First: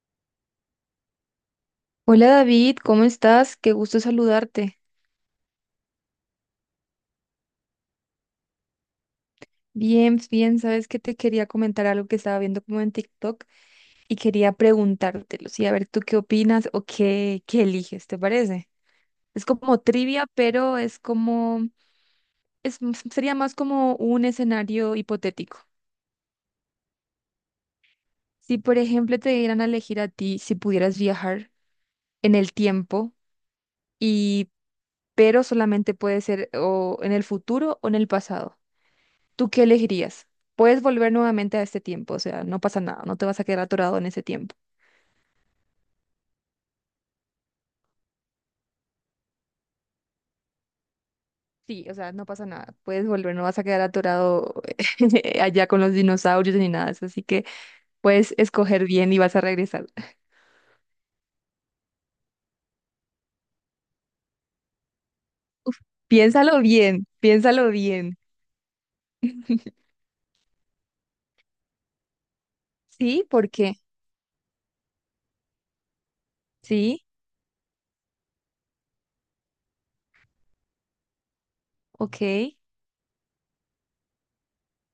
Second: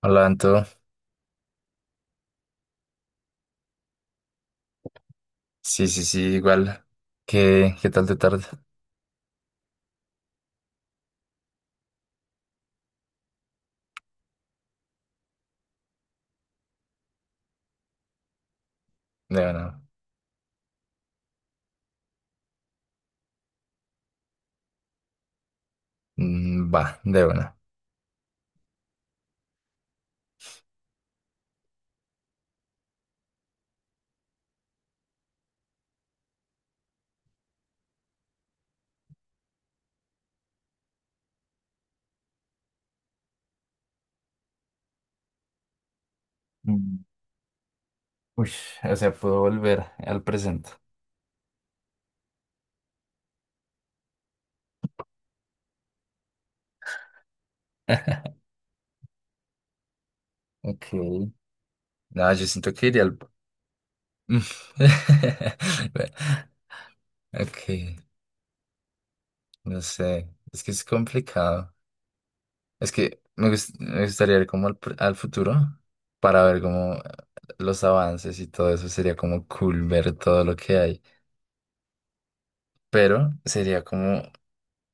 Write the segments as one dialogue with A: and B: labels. A: Hola, Anto.
B: Hola David, ¿cómo estás? Qué gusto saludarte.
A: Sí, sí, sí, igual. ¿Qué tal te tarde?
B: Bien, bien, sabes que te quería comentar algo que estaba viendo como en TikTok y quería preguntártelo, sí, a ver tú qué opinas o qué eliges, ¿te parece?
A: De
B: Es
A: una.
B: como trivia, es, sería más como un escenario hipotético.
A: Va, de una.
B: Si, por ejemplo, te dieran a elegir a ti si pudieras viajar en el tiempo y, pero solamente puede ser o en el futuro o en el pasado. ¿Tú qué elegirías? Puedes volver nuevamente a este tiempo, o sea, no pasa nada, no te vas a quedar atorado en ese tiempo.
A: Mm, Uy, o sea, puedo volver al presente.
B: Sí, o sea, no pasa nada, puedes volver, no vas a quedar atorado allá con los dinosaurios ni nada, de eso, así que puedes escoger bien y vas a regresar.
A: Ok. No, yo siento que iría al... Mm. Bueno,
B: Piénsalo bien,
A: Ok,
B: piénsalo bien.
A: no sé. Es que es complicado. Es que
B: Sí, ¿por qué?
A: me gustaría ir como al futuro para ver como
B: Sí,
A: los avances y todo eso. Sería como cool ver todo lo que hay.
B: ok,
A: Pero sería como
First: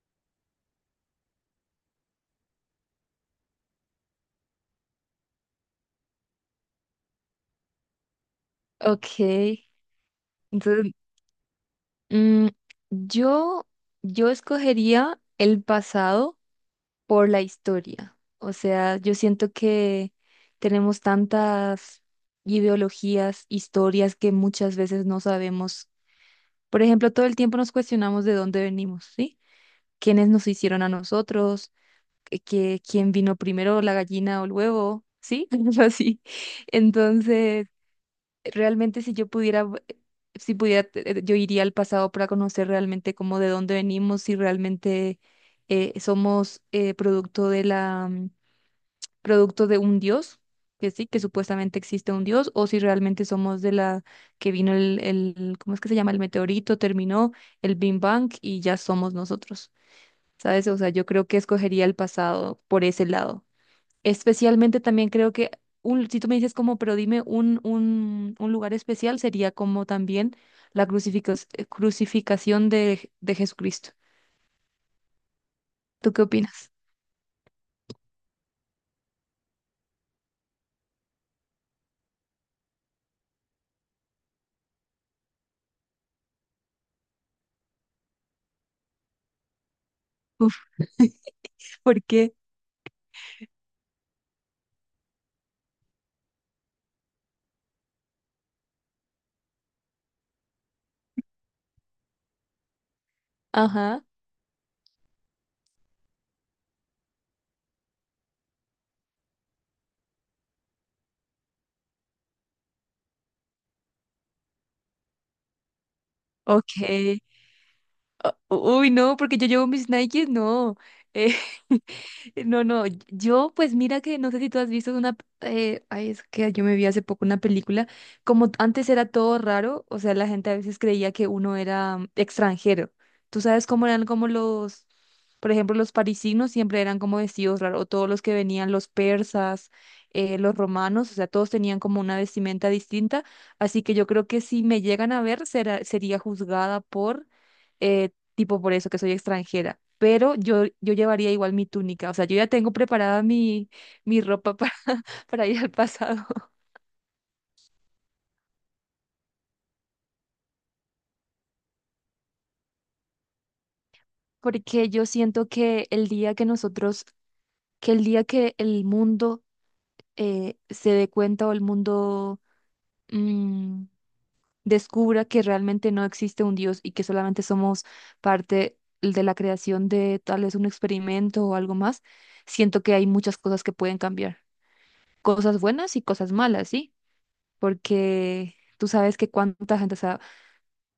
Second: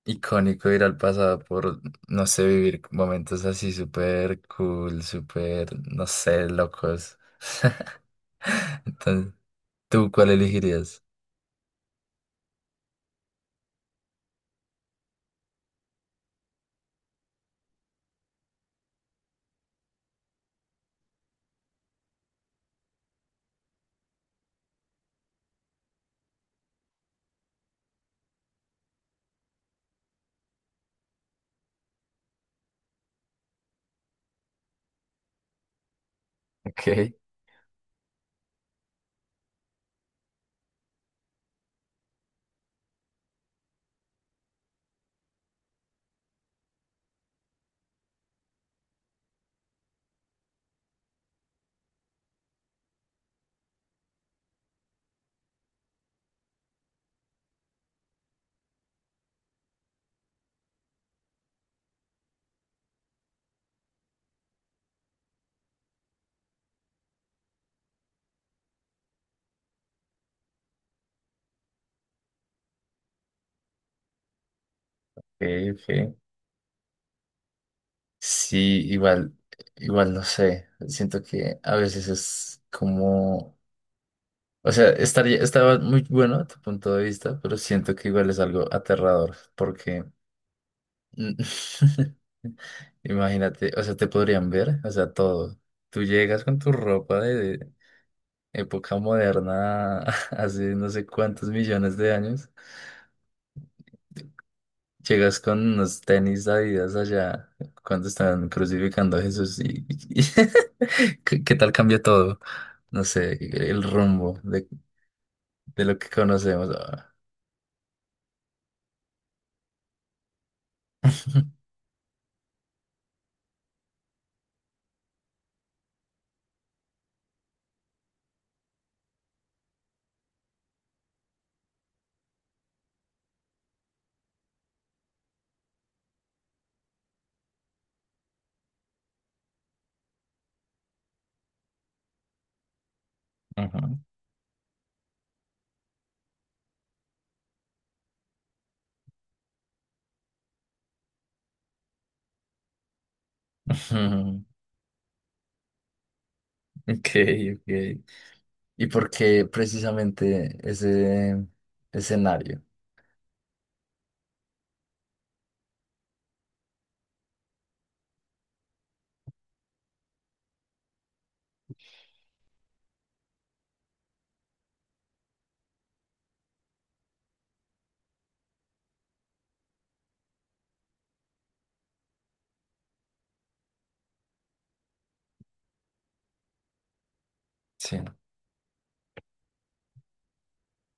A: icónico ir al pasado por, no sé, vivir momentos así súper cool, súper, no sé, locos. Entonces,
B: ok.
A: ¿tú cuál
B: Entonces,
A: elegirías?
B: mm, yo, yo escogería el pasado por la historia. O sea, yo siento que tenemos tantas ideologías, historias que muchas veces no sabemos. Por ejemplo, todo el tiempo nos cuestionamos de dónde venimos, ¿sí? ¿Quiénes nos hicieron a nosotros? Quién vino primero, la gallina o el huevo? ¿Sí? Algo así.
A: Ok,
B: Entonces, realmente si yo pudiera... v- Si pudiera, yo iría al pasado para conocer realmente cómo de dónde venimos, si realmente somos producto de un dios, que sí, que supuestamente existe un dios, o si realmente somos de la que vino ¿cómo es que se llama? El meteorito, terminó el Big Bang y ya somos nosotros, ¿sabes? O sea, yo creo que escogería el pasado por ese lado. Especialmente también creo que, si tú me dices como, pero dime un lugar especial, sería como también la crucificación de Jesucristo.
A: ok,
B: ¿Tú
A: ok.
B: qué opinas?
A: Sí, igual, igual no sé. Siento que a veces es como, o sea, estaría, estaba muy bueno a tu punto de vista, pero siento que igual es algo aterrador, porque
B: Uf,
A: Mm,
B: ¿por qué?
A: imagínate, o sea, te podrían ver, o sea, todo. Tú llegas con tu ropa de época moderna, hace no sé cuántos millones de años.
B: Ajá,
A: Llegas con unos tenis Adidas allá cuando están crucificando a Jesús ¿qué tal cambia todo? No sé, el rumbo de lo que conocemos ahora.
B: ok. Ah, uy, no, porque yo llevo mis Nikes, no. Eh, no, no, yo pues mira que no sé si tú has visto ay, es que yo me vi hace poco una película, como antes era todo raro, o sea, la gente a veces creía que uno era extranjero. Tú sabes cómo eran como los, por ejemplo, los parisinos siempre eran como vestidos raros, o todos los que venían, los persas, los romanos, o sea, todos tenían como una vestimenta distinta,
A: Ajá.
B: así que yo creo que si me llegan a ver, sería juzgada por... eh, tipo por eso que soy extranjera, pero yo llevaría igual mi túnica, o sea, yo ya tengo preparada mi
A: Ujú.
B: ropa para, para ir al pasado,
A: Ok, ok. ¿Y por qué precisamente ese escenario?
B: porque yo siento que el día que nosotros, que el día que el mundo se dé cuenta o el mundo mm, descubra que realmente no existe un Dios y que solamente somos parte de la creación de tal vez un experimento o algo más, siento que hay muchas cosas que pueden cambiar, cosas buenas y cosas malas, ¿sí?
A: Sí.
B: Porque tú sabes que cuánta gente, o sea,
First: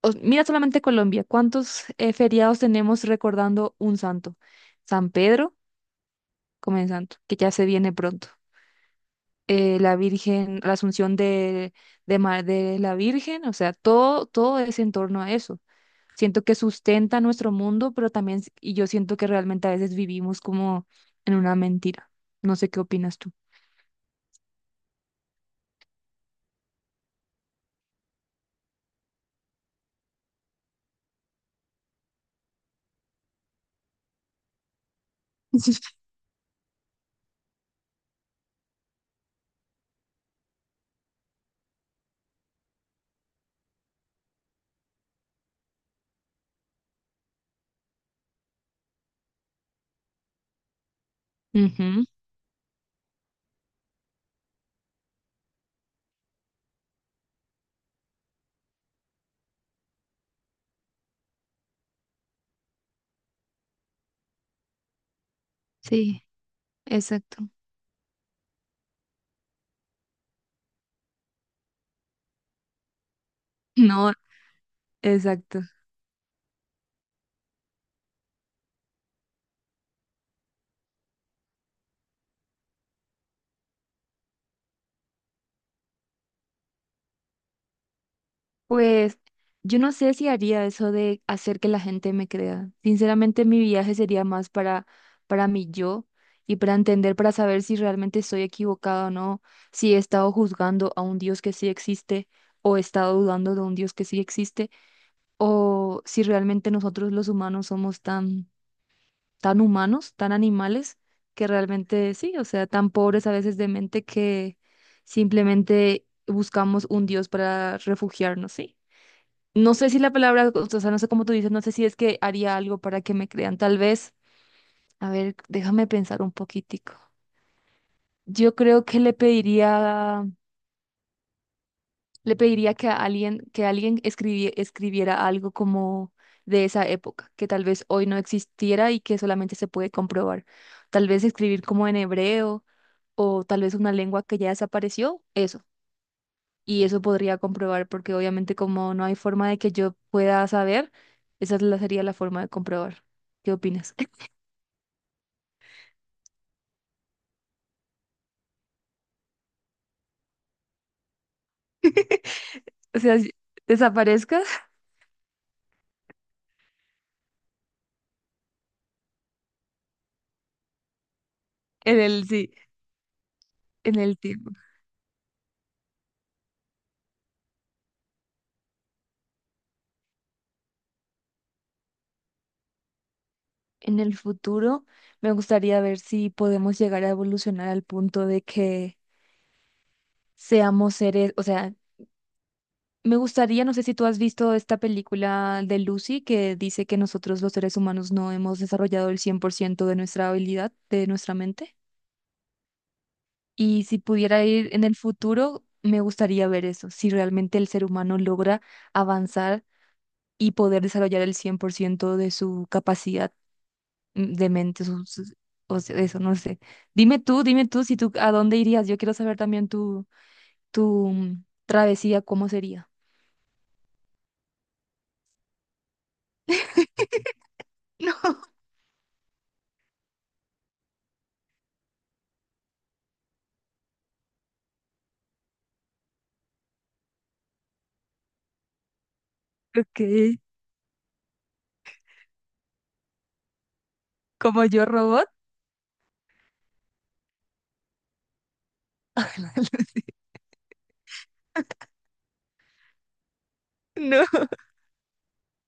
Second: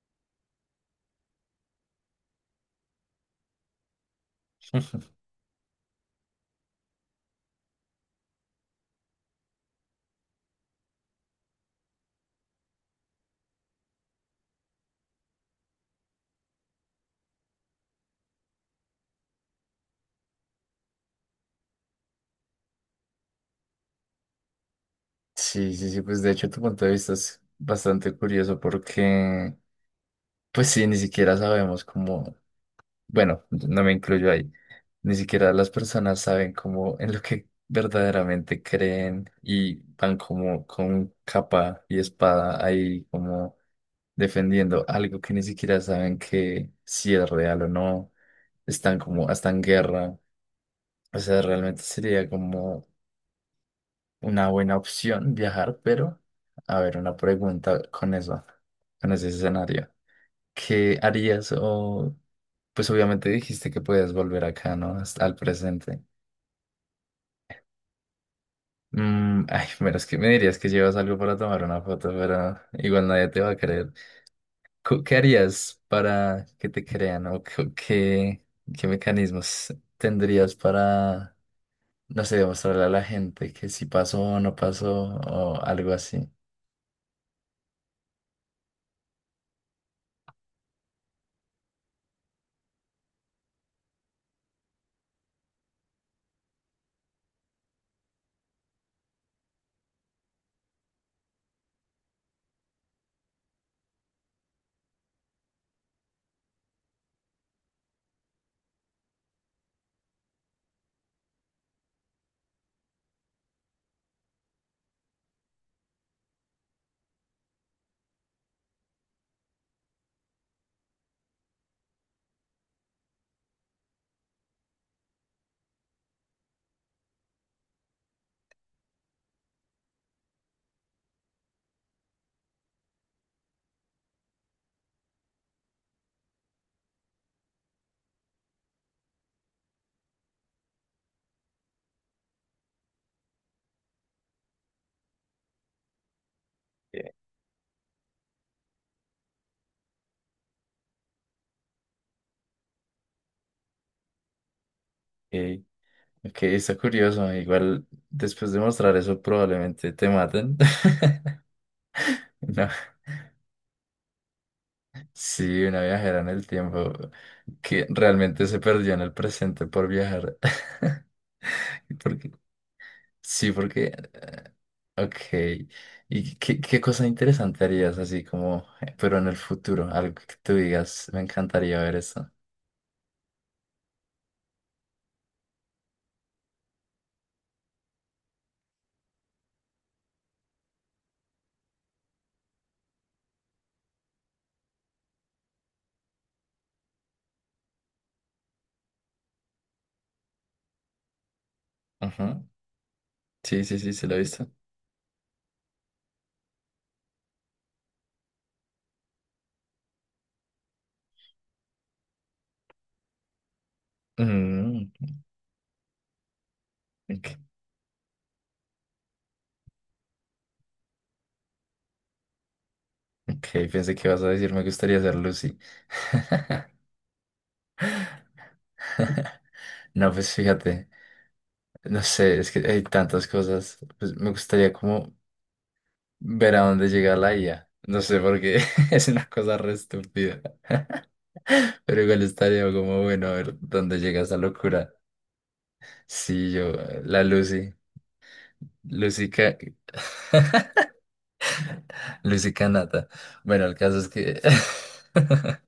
B: mira solamente Colombia, cuántos feriados tenemos recordando un santo. San Pedro, como en santo, que ya se viene pronto. La Virgen, la Asunción de la Virgen, o sea, todo es en torno a eso. Siento que sustenta nuestro mundo, y yo siento que realmente a veces vivimos como en una mentira. No sé qué opinas tú.
A: Sí, sí, sí, pues de hecho tu punto de vista es bastante curioso porque, pues sí, ni siquiera sabemos cómo, bueno, no me incluyo ahí, ni siquiera las personas saben cómo en lo que verdaderamente creen y van como con capa y espada ahí como defendiendo algo que ni siquiera saben que si es real o no, están como hasta en guerra, o sea, realmente
B: Ujú,
A: sería como una buena opción viajar, pero a ver, una pregunta con eso, con ese escenario. ¿Qué harías? O, pues obviamente dijiste que puedes volver acá, ¿no? Al presente.
B: sí, exacto.
A: Ay, pero es que me dirías que llevas algo para tomar una foto, pero igual nadie te va a creer.
B: No,
A: ¿Qué
B: exacto.
A: harías para que te crean? ¿O qué mecanismos tendrías para, no sé, demostrarle a la gente que sí pasó o no pasó o algo así?
B: Pues yo no sé si haría eso de hacer que la gente me crea. Sinceramente, mi viaje sería más para mi yo y para entender, para saber si realmente estoy equivocado o no, si he estado juzgando a un Dios que sí existe o he estado dudando de un Dios que sí existe o si realmente nosotros los humanos somos tan, tan humanos, tan animales, que realmente sí, o sea, tan pobres a veces de mente que simplemente buscamos un Dios para refugiarnos, ¿sí? No sé si la palabra, o sea, no sé cómo tú dices, no sé si es que haría algo para que me crean, tal vez. A ver, déjame pensar un poquitico. Yo creo que le pediría que que alguien escribiera algo como de esa época, que tal vez hoy no existiera y que solamente se puede comprobar. Tal vez escribir como en hebreo o tal vez una lengua que ya desapareció, eso. Y eso podría comprobar porque obviamente como no hay forma de que yo pueda saber, sería la forma de comprobar. ¿Qué opinas?
A: Ok, está curioso. Igual después de mostrar eso probablemente te maten. No.
B: O sea, desaparezcas
A: Sí, una viajera en el tiempo que realmente se perdió en el presente por viajar.
B: en el
A: Porque,
B: sí,
A: sí, porque...
B: en el
A: eh,
B: tiempo.
A: ok. ¿Y qué cosa interesante harías así como, pero en el futuro? Algo que tú digas, me encantaría ver eso.
B: En el futuro, me gustaría ver si podemos llegar a evolucionar al punto de que seamos seres, o sea, me gustaría, no sé si tú has visto esta película de Lucy que dice que nosotros los seres humanos no hemos desarrollado el 100% de nuestra habilidad, de nuestra mente.
A: Ajá. Sí, sí,
B: Y
A: sí,
B: si
A: se lo he
B: pudiera
A: visto.
B: ir en el futuro, me gustaría ver eso, si realmente el ser humano logra avanzar y poder desarrollar el 100% de su capacidad de mente,
A: Mm,
B: o sea, eso, no sé.
A: ok,
B: Dime tú, si tú, ¿a dónde irías? Yo quiero saber también tu travesía, ¿cómo sería?
A: ok, pensé que ibas a decir, me gustaría ser Lucy. No, pues fíjate, no sé, es que hay tantas cosas. Pues me gustaría como ver a dónde llega la IA. No sé por qué, es una cosa re
B: Ok,
A: estúpida. Pero igual estaría como bueno a ver dónde llega esa
B: ¿como yo
A: locura.
B: robot?
A: Sí, yo, la Lucy, Ca- Lucy Canata. Bueno, el caso es
B: No.
A: que,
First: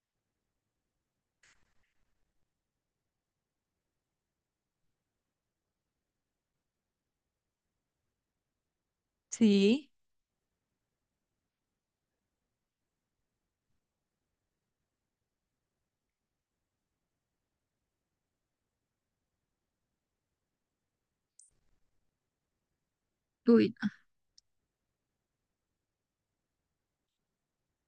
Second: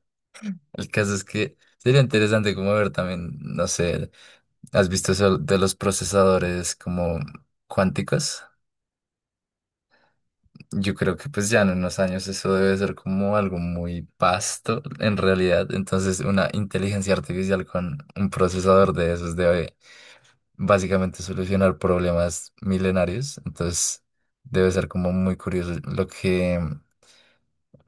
A: el caso es que sería interesante como ver también, no sé, ¿has visto eso de los procesadores como cuánticos?
B: Sí.
A: Yo creo que pues ya en unos años eso debe ser como algo muy vasto en realidad. Entonces una inteligencia artificial con un procesador de esos debe básicamente solucionar problemas milenarios.
B: Uy,
A: Entonces debe ser como muy curioso lo que,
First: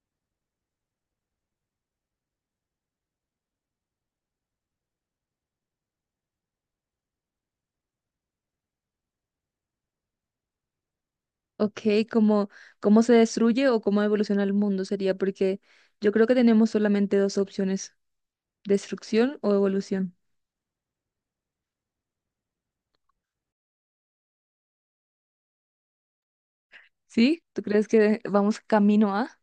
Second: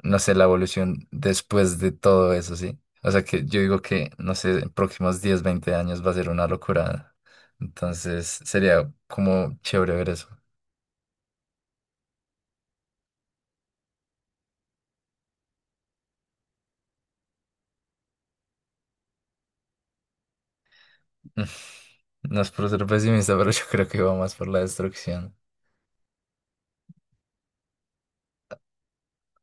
A: no sé, la evolución después de todo eso, ¿sí? O sea que yo digo que, no sé, en próximos 10 20 años va a ser una locura. Entonces sería como chévere ver eso.
B: ok, ¿cómo, cómo se destruye o cómo evoluciona el mundo sería? Porque yo creo que tenemos solamente dos opciones destrucción o evolución.
A: No es por ser pesimista, pero yo creo que va más por la destrucción.
B: ¿Sí? ¿Tú crees que vamos camino a?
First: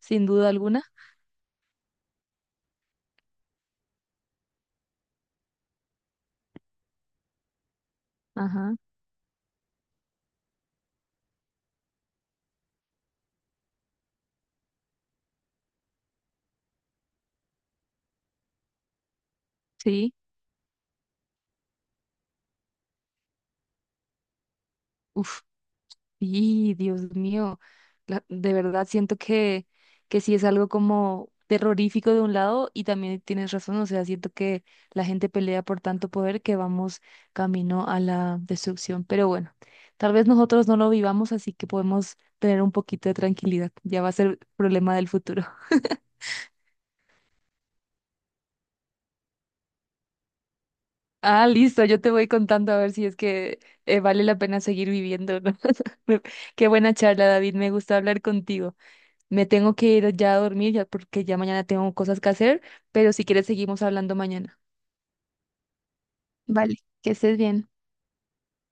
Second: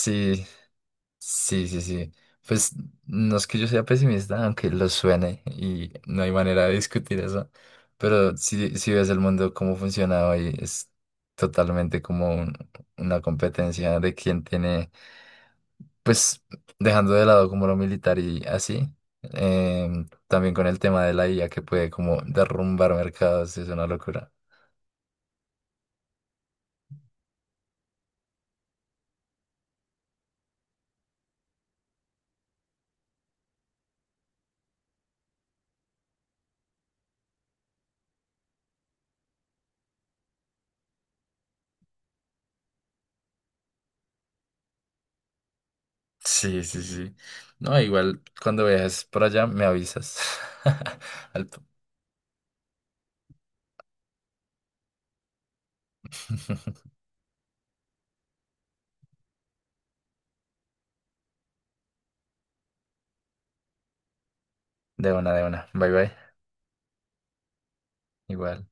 B: Sin duda alguna.
A: sí, sí, sí. Pues no es que yo sea pesimista, aunque lo suene y no hay manera de discutir eso, pero si,
B: Ajá.
A: si ves el mundo cómo funciona hoy, es totalmente como una competencia de quién tiene, pues dejando de lado como lo militar y así, em,
B: Sí.
A: también con el tema de la IA que puede como derrumbar mercados, es una locura.
B: Uf. Y Dios mío. De verdad siento que sí es algo como terrorífico de un lado y también tienes razón. O sea, siento que la gente pelea por tanto poder que vamos camino a la destrucción. Pero bueno, tal vez nosotros no lo vivamos, así que podemos tener un poquito de tranquilidad. Ya va a ser problema del futuro.
A: Sí, sí, sí. No, igual cuando viajes por allá me avisas.
B: Ah,
A: Al-
B: listo, yo te voy contando a ver si es que vale la pena seguir viviendo, ¿no? Me- Qué buena charla, David, me gusta hablar contigo. Me tengo que ir ya a dormir ya porque ya mañana tengo cosas que hacer, pero si quieres seguimos hablando mañana.
A: De una, de una. Bye bye.
B: Vale, que estés bien.
A: Igual.